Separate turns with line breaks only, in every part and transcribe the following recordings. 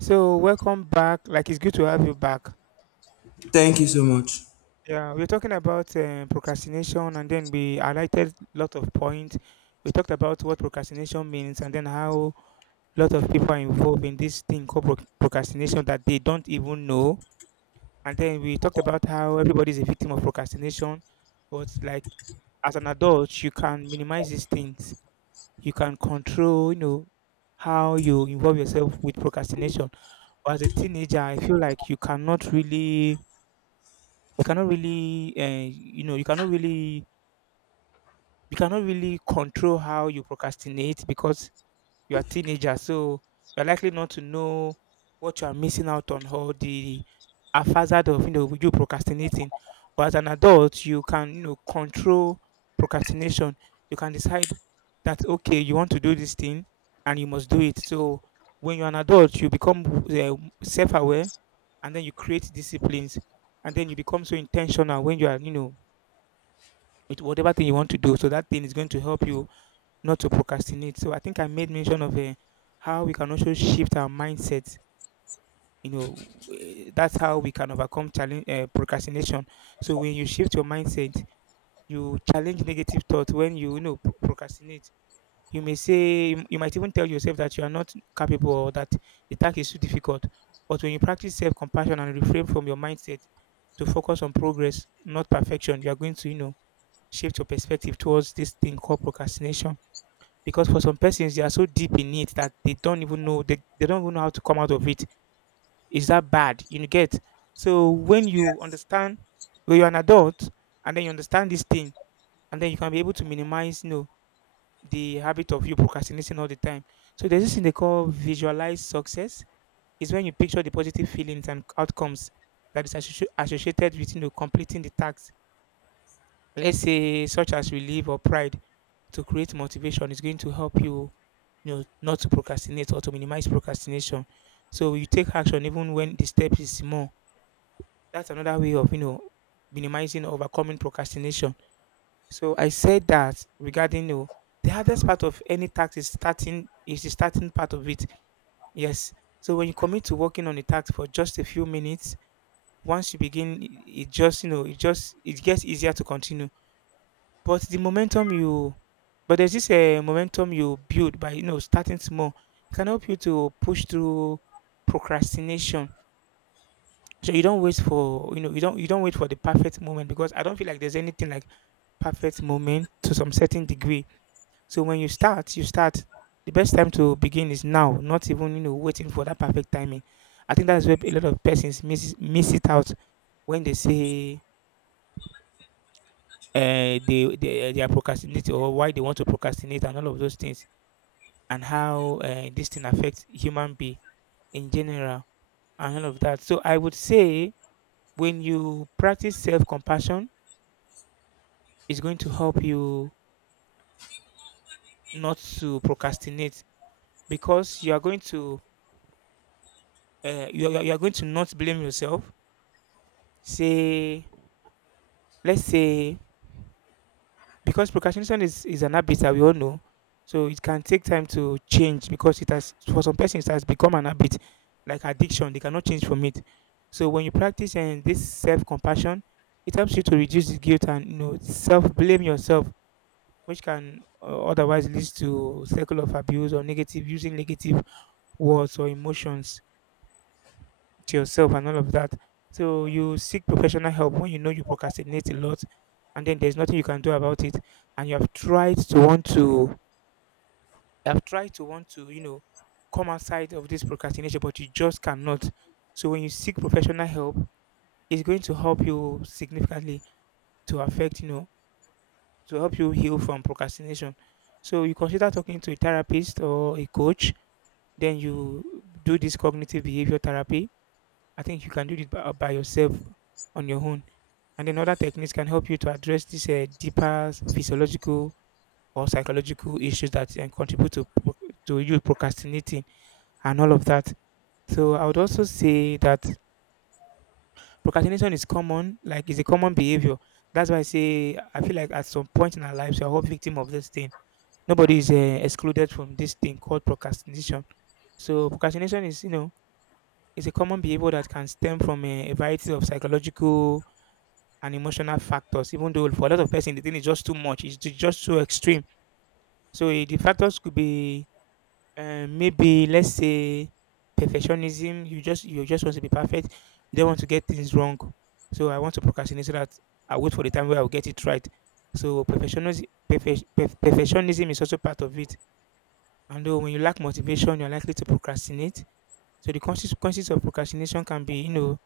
So, welcome back. Like, it's good to have you back.
Thank you so much.
Yeah, we're talking about procrastination, and then we highlighted lot of points. We talked about what procrastination means, and then how lot of people are involved in this thing called procrastination that they don't even know. And then we talked about how everybody is a victim of procrastination, but like as an adult, you can minimize these things. You can control, you know, how you involve yourself with procrastination. But as a teenager, I feel like you cannot really you cannot really you know you cannot really control how you procrastinate because you are teenager, so you're likely not to know what you are missing out on, or the hazard of, you know, you procrastinating. But as an adult you can, you know, control procrastination. You can decide that okay, you want to do this thing and you must do it. So when you're an adult you become self-aware, and then you create disciplines, and then you become so intentional when you are, you know, with whatever thing you want to do. So that thing is going to help you not to procrastinate. So I think I made mention of how we can also shift our mindset. You know, that's how we can overcome challenge procrastination. So when you shift your mindset, you challenge negative thoughts. When you know, procrastinate, you may say you might even tell yourself that you are not capable, or that the task is too difficult. But when you practice self-compassion and refrain from your mindset to focus on progress, not perfection, you are going to, you know, shift your perspective towards this thing called procrastination. Because for some persons, they are so deep in it that they don't even know they don't even know how to come out of it. Is that bad? You get so when you
Yes.
understand when you're an adult, and then you understand this thing, and then you can be able to minimize, you know, the habit of you procrastinating all the time. So there's this thing they call visualize success. Is when you picture the positive feelings and outcomes that is associated with, you know, completing the tasks. Let's say such as relief or pride, to create motivation is going to help you, you know, not to procrastinate or to minimize procrastination. So you take action even when the steps is small. That's another way of, you know, minimizing or overcoming procrastination. So I said that regarding, you know, the hardest part of any task is the starting part of it. Yes. So when you commit to working on a task for just a few minutes, once you begin, it just, you know, it just it gets easier to continue but the momentum you but there's this momentum you build by, you know, starting small. It can help you to push through procrastination. So you don't wait for the perfect moment, because I don't feel like there's anything like perfect moment to some certain degree. So when you start, you start. The best time to begin is now, not even, you know, waiting for that perfect timing. I think that's where a lot of persons miss it out when they say they are procrastinating, or why they want to procrastinate and all of those things, and how this thing affects human being in general and all of that. So I would say when you practice self-compassion, it's going to help you not to procrastinate, because you are going to you are going to not blame yourself. Say, let's say, because procrastination is an habit that we all know. So it can take time to change, because it has for some persons it has become an habit like addiction. They cannot change from it. So when you practice and this self compassion, it helps you to reduce the guilt and, you know, self blame yourself, which can otherwise lead to cycle of abuse, or negative using negative words or emotions to yourself and all of that. So you seek professional help when you know you procrastinate a lot, and then there's nothing you can do about it. And you have tried to want to, you know, come outside of this procrastination, but you just cannot. So when you seek professional help, it's going to help you significantly to affect, you know, to help you heal from procrastination. So you consider talking to a therapist or a coach, then you do this cognitive behavior therapy. I think you can do it by yourself on your own. And then other techniques can help you to address these deeper physiological or psychological issues that contribute to to you procrastinating and all of that. So I would also say that procrastination is common, like it's a common behavior. That's why I say I feel like at some point in our lives we are all victim of this thing. Nobody is excluded from this thing called procrastination. So procrastination is, you know, is a common behavior that can stem from a variety of psychological and emotional factors. Even though for a lot of person, the thing is just too much. It's just so extreme. So the factors could be maybe let's say perfectionism. You just want to be perfect. You don't want to get things wrong. So I want to procrastinate so that I wait for the time where I'll get it right. So perfectionism, perfectionism is also part of it. And though when you lack motivation, you're likely to procrastinate. So the consequences of procrastination can be, you know,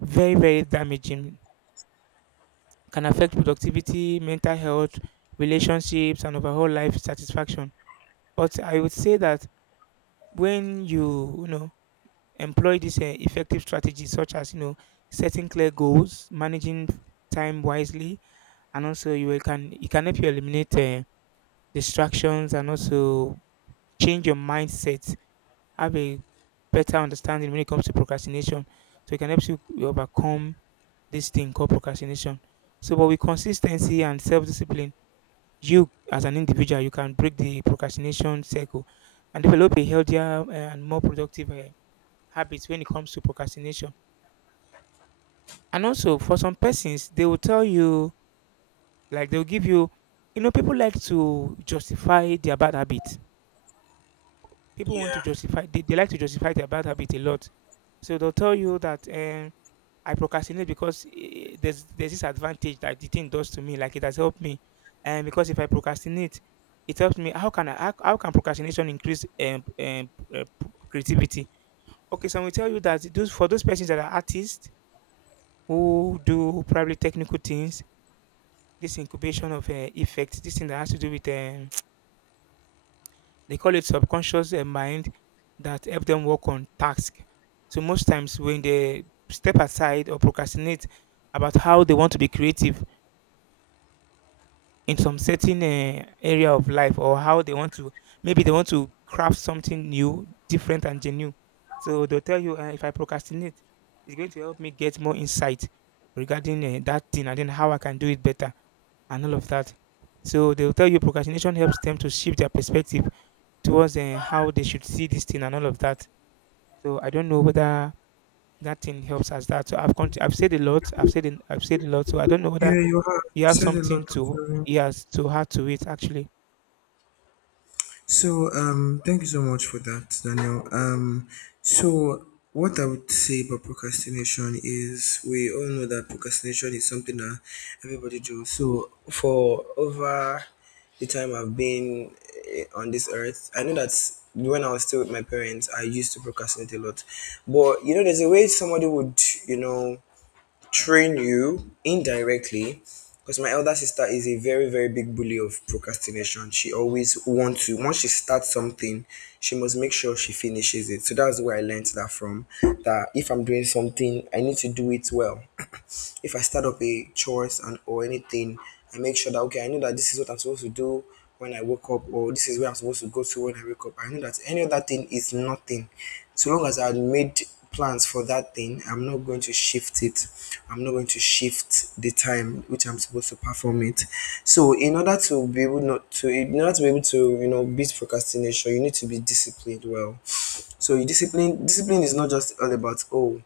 very damaging. Can affect productivity, mental health, relationships, and overall life satisfaction. But I would say that when you know, employ these effective strategies, such as, you know, setting clear goals, managing time wisely, and also you will can it can help you eliminate distractions, and also change your mindset, have a better understanding when it comes to procrastination. So it can help you overcome this thing called procrastination. So, but with consistency and self-discipline, you as an individual you can break the procrastination cycle and develop a healthier and more productive habits when it comes to procrastination. And also for some persons they will tell you like they'll give you, you know, people like to justify their bad habits. People want to
Yeah.
justify they like to justify their bad habit a lot. So they'll tell you that um, I procrastinate because there's this advantage that the thing does to me, like it has helped me, and because if I procrastinate it helps me. How can I how can procrastination increase uh, creativity? Okay, so we tell you that those for those persons that are artists, who do probably technical things, this incubation of effects, this thing that has to do with um, they call it subconscious mind, that help them work on task. So most times when they step aside or procrastinate about how they want to be creative in some certain area of life, or how they want to maybe they want to craft something new, different and genuine. So they'll tell you if I procrastinate, it's going to help me get more insight regarding that thing and then how I can do it better and all of that. So they'll tell you procrastination helps them to shift their perspective towards how they should see this thing and all of that. So I don't know whether that thing helps as that. So I've said a lot. I've said a lot. So I don't know whether
Yeah, you have
you have
said a
something
lot
to,
actually.
yes, to add to it actually.
So thank you so much for that, Daniel. So what I would say about procrastination is we all know that procrastination is something that everybody does. So for over the time I've been on this earth, I know that when I was still with my parents, I used to procrastinate a lot. But you know, there's a way somebody would, you know, train you indirectly because my elder sister is a very very big bully of procrastination. She always wants to, once she starts something she must make sure she finishes it. So that's where I learned that from, that if I'm doing something I need to do it well. If I start up a chores and or anything, I make sure that okay, I know that this is what I'm supposed to do when I wake up, or this is where I'm supposed to go to when I wake up. I know that any other thing is nothing. So long as I had made plans for that thing, I'm not going to shift it. I'm not going to shift the time which I'm supposed to perform it. So in order to be able not to in order to be able to, you know, beat procrastination, you need to be disciplined well. So you discipline is not just all about, oh,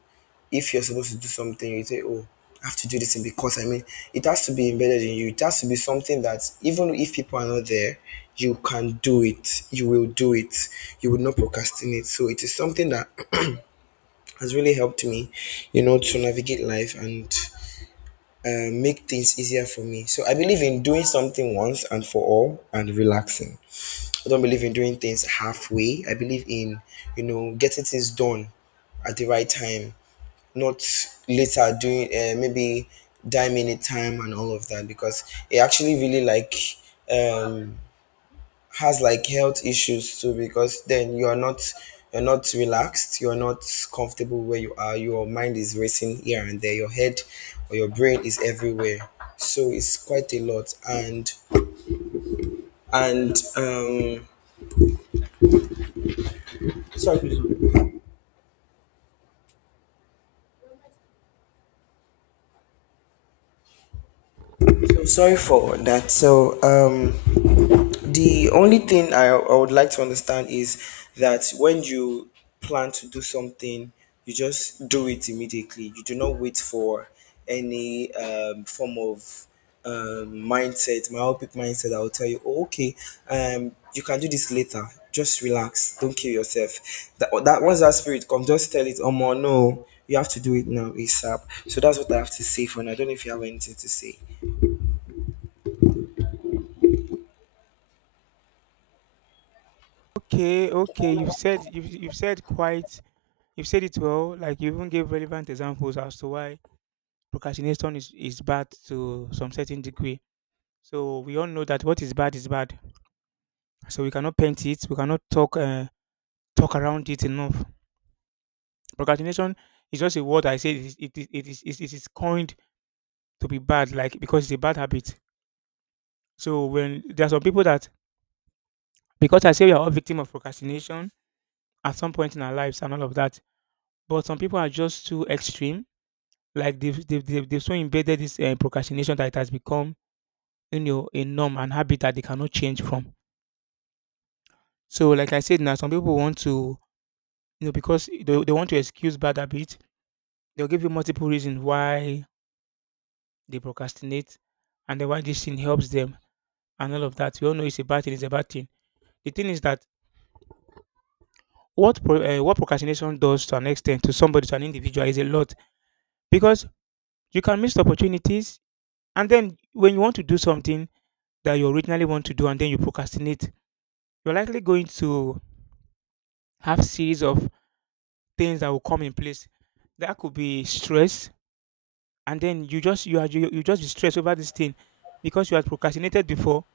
if you're supposed to do something, you say, oh, I have to do this thing because I mean, it has to be embedded in you. It has to be something that even if people are not there, you can do it. You will do it. You will not procrastinate. So it is something that has really helped me, you know, to navigate life and make things easier for me. So I believe in doing something once and for all and relaxing. I don't believe in doing things halfway. I believe in, you know, getting things done at the right time, not later, doing maybe dime minute time and all of that, because it actually really like um has like health issues too, because then you're not relaxed, you're not comfortable where you are, your mind is racing here and there, your head or your brain is everywhere. So it's quite a lot, and sorry, sorry for that. So the only thing I would like to understand is that when you plan to do something, you just do it immediately. You do not wait for any form of mindset, myopic mindset that will tell you, oh, okay, you can do this later. Just relax. Don't kill yourself. That once that spirit comes, just tell it, oh my, no, you have to do it now, ASAP. So that's what I have to say for now. I don't know if you have anything to say.
Okay, okay. You've said quite you've said it well. Like you even gave relevant examples as to why procrastination is bad to some certain degree. So we all know that what is bad is bad. So we cannot paint it. We cannot talk talk around it enough. Procrastination is just a word. I say it is it is it is it is coined to be bad, like because it's a bad habit. So when there are some people that, because I say we are all victim of procrastination at some point in our lives and all of that, but some people are just too extreme. Like they've so embedded this procrastination that it has become, you know, a norm and habit that they cannot change from. So like I said now, some people want to, you know, because they want to excuse bad habit. They'll give you multiple reasons why they procrastinate and then why this thing helps them and all of that. We all know it's a bad thing. It's a bad thing. The thing is that what procrastination does to an extent to somebody to an individual is a lot because you can miss opportunities, and then when you want to do something that you originally want to do, and then you procrastinate, you're likely going to have series of things that will come in place. That could be stress, and then you just you are you, you just be stressed over this thing because you had procrastinated before.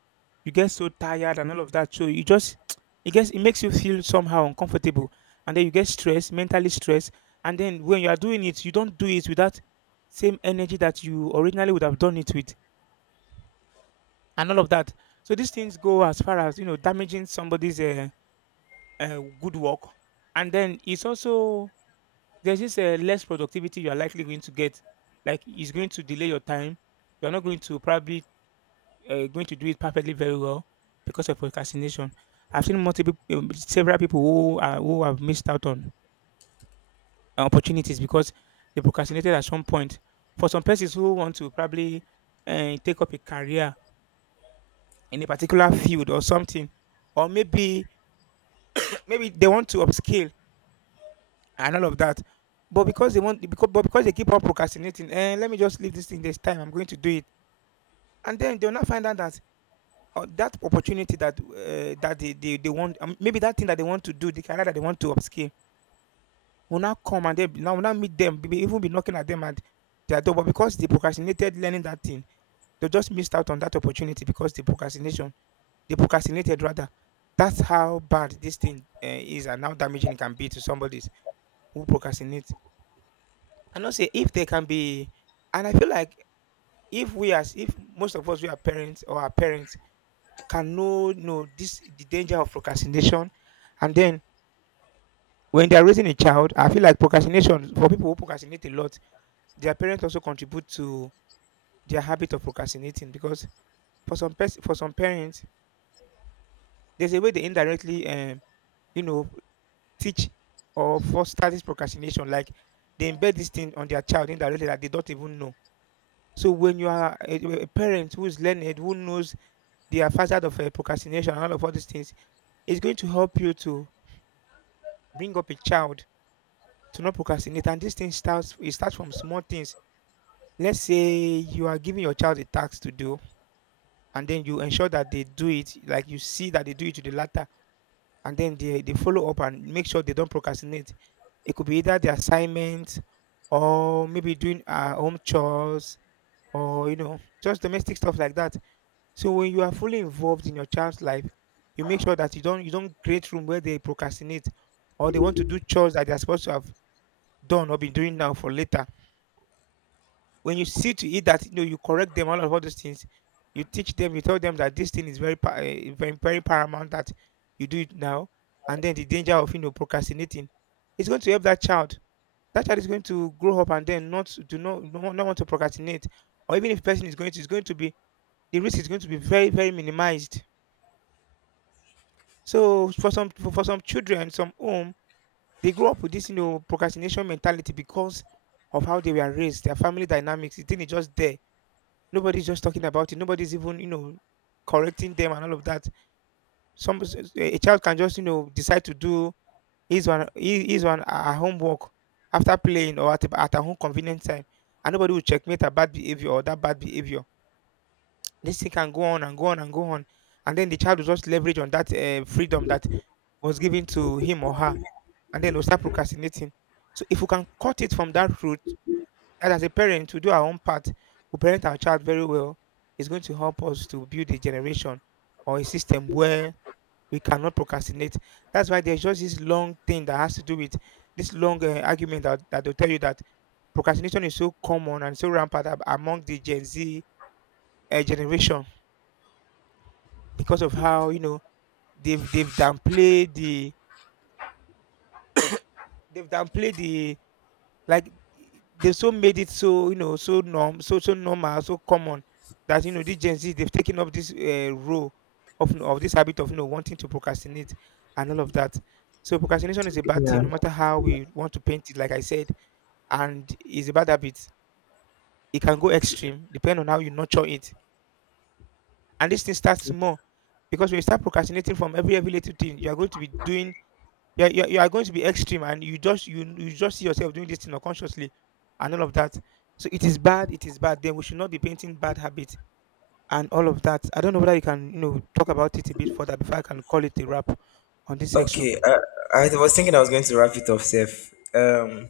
You get so tired and all of that, so you just it makes you feel somehow uncomfortable, and then you get stressed, mentally stressed, and then when you are doing it, you don't do it with that same energy that you originally would have done it with, and all of that. So these things go as far as, you know, damaging somebody's good work, and then it's also there's this less productivity you are likely going to get. Like it's going to delay your time. You're not going to probably going to do it perfectly very well because of procrastination. I've seen multiple several people who are, who have missed out on opportunities because they procrastinated at some point. For some persons who want to probably take up a career in a particular field or something, or maybe they want to upscale and all of that. But because they want, because but because they keep on procrastinating, and let me just leave this thing. There's time. I'm going to do it, and then they'll not find out that, that opportunity that, that they they want, maybe that thing that they want to do, the career that they want to upscale, will now come and they now meet them, even be knocking at them at their door. But because they procrastinated learning that thing, they just missed out on that opportunity because the procrastination, they procrastinated rather. That's how bad this thing is, and how damaging it can be to somebody who procrastinates. I know say if they can be, and I feel like if we as if most of us, we are parents or our parents can know this, the danger of procrastination, and then when they are raising a child, I feel like procrastination, for people who procrastinate a lot, their parents also contribute to their habit of procrastinating, because for for some parents there's a way they indirectly, you know, teach or foster this procrastination. Like they embed this thing on their child indirectly that they don't even know. So when you are a parent who is learned, who knows the facet of procrastination and all these things, it's going to help you to bring up a child to not procrastinate. And this thing starts, it starts from small things. Let's say you are giving your child a task to do, and then you ensure that they do it, like you see that they do it to the latter, and then they follow up and make sure they don't procrastinate. It could be either the assignment or maybe doing home chores or, you know, just domestic stuff like that. So when you are fully involved in your child's life, you make sure that you don't create room where they procrastinate or they want to do chores that they are supposed to have done or been doing now for later. When you see to it that, you know, you correct them, all those things, you teach them, you tell them that this thing is very very paramount that you do it now, and then the danger of, you know, procrastinating, it's going to help that child. That child is going to grow up and then not do not want to procrastinate, or even if person is going to be, the risk is going to be very very minimized. So for some children, some home, they grow up with this, you know, procrastination mentality because of how they were raised, their family dynamics. The thing is just there. Nobody's just talking about it. Nobody's even, you know, correcting them and all of that. A child can just, you know, decide to do his one homework after playing or at at her own convenient time, and nobody will checkmate her bad behavior or that bad behavior. This thing can go on and go on and go on, and then the child will just leverage on that freedom that was given to him or her, and then we'll start procrastinating. So if we can cut it from that root, and as a parent, we do our own part, we parent our child very well, it's going to help us to build a generation or a system where we cannot procrastinate. That's why there's just this long thing that has to do with this long argument that, will tell you that procrastination is so common and so rampant among the Gen Z generation because of how, you know, they've downplayed they've downplayed the. Like e they've so made it so, you know, so norm so so normal, so common that, you know, these Gen Z, they've taken up this, role of, you know, of this habit of, you know, wanting to procrastinate and all of that. So procrastination is a bad thing
Yeah.
no matter how we want to paint it, like I said, and it's a bad habit. It can go extreme depending on how you nurture it. And this thing starts small, because when you start procrastinating from every little thing, you are going to be doing, yeah, you are going to be extreme, and you just see yourself doing this thing unconsciously, and all of that. So it is bad. It is bad. Then we should not be painting bad habits and all of that. I don't know whether you can, you know, talk about it a bit further before I can call it a wrap on this section.
Okay, I was thinking I was going to wrap it off, Seth.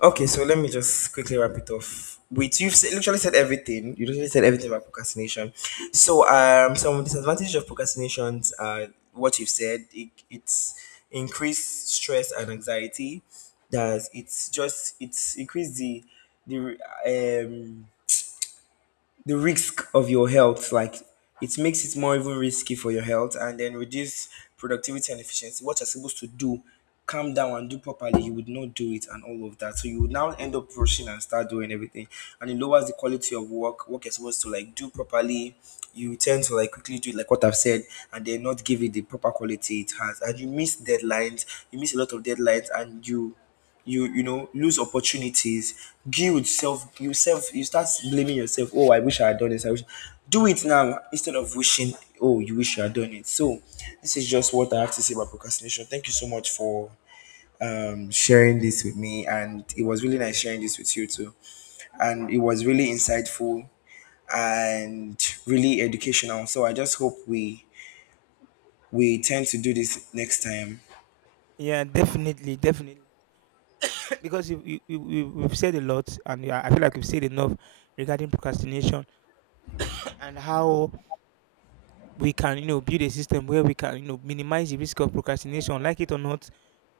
Okay, so let me just quickly wrap it off. Wait, literally said everything. You literally said everything about procrastination. So, some disadvantages of procrastinations are what you've said. It's increased stress and anxiety. That it's just, it's increased the the um the risk of your health, like it makes it more even risky for your health, and then reduce productivity and efficiency. What you're supposed to do, calm down and do properly, you would not do it, and all of that, so you would now end up rushing and start doing everything. And it lowers the quality of work. Work is supposed to like do properly, you tend to like quickly do it, like what I've said, and then not give it the proper quality it has. And you miss deadlines, you miss a lot of deadlines, and you know, lose opportunities, guilt, self you start blaming yourself, oh, I wish I had done this, I wish. Do it now instead of wishing, oh, you wish you had done it. So this is just what I have to say about procrastination. Thank you so much for sharing this with me, and it was really nice sharing this with you too, and it was really insightful and really educational. So I just hope we tend to do this next time.
Yeah, definitely, definitely. Because we've said a lot, and yeah, I feel like we've said enough regarding procrastination and how we can, you know, build a system where we can, you know, minimize the risk of procrastination, like it or not.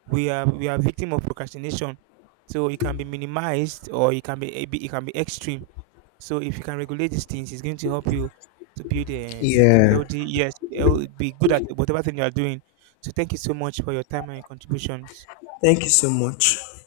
We are victim of procrastination. So it can be minimized or it can be it can be extreme. So if you can regulate these things, it's going to help you to build a
Yeah,
healthy, yes, be good at whatever thing you are doing. So thank you so much for your time and your contributions.
thank you so much.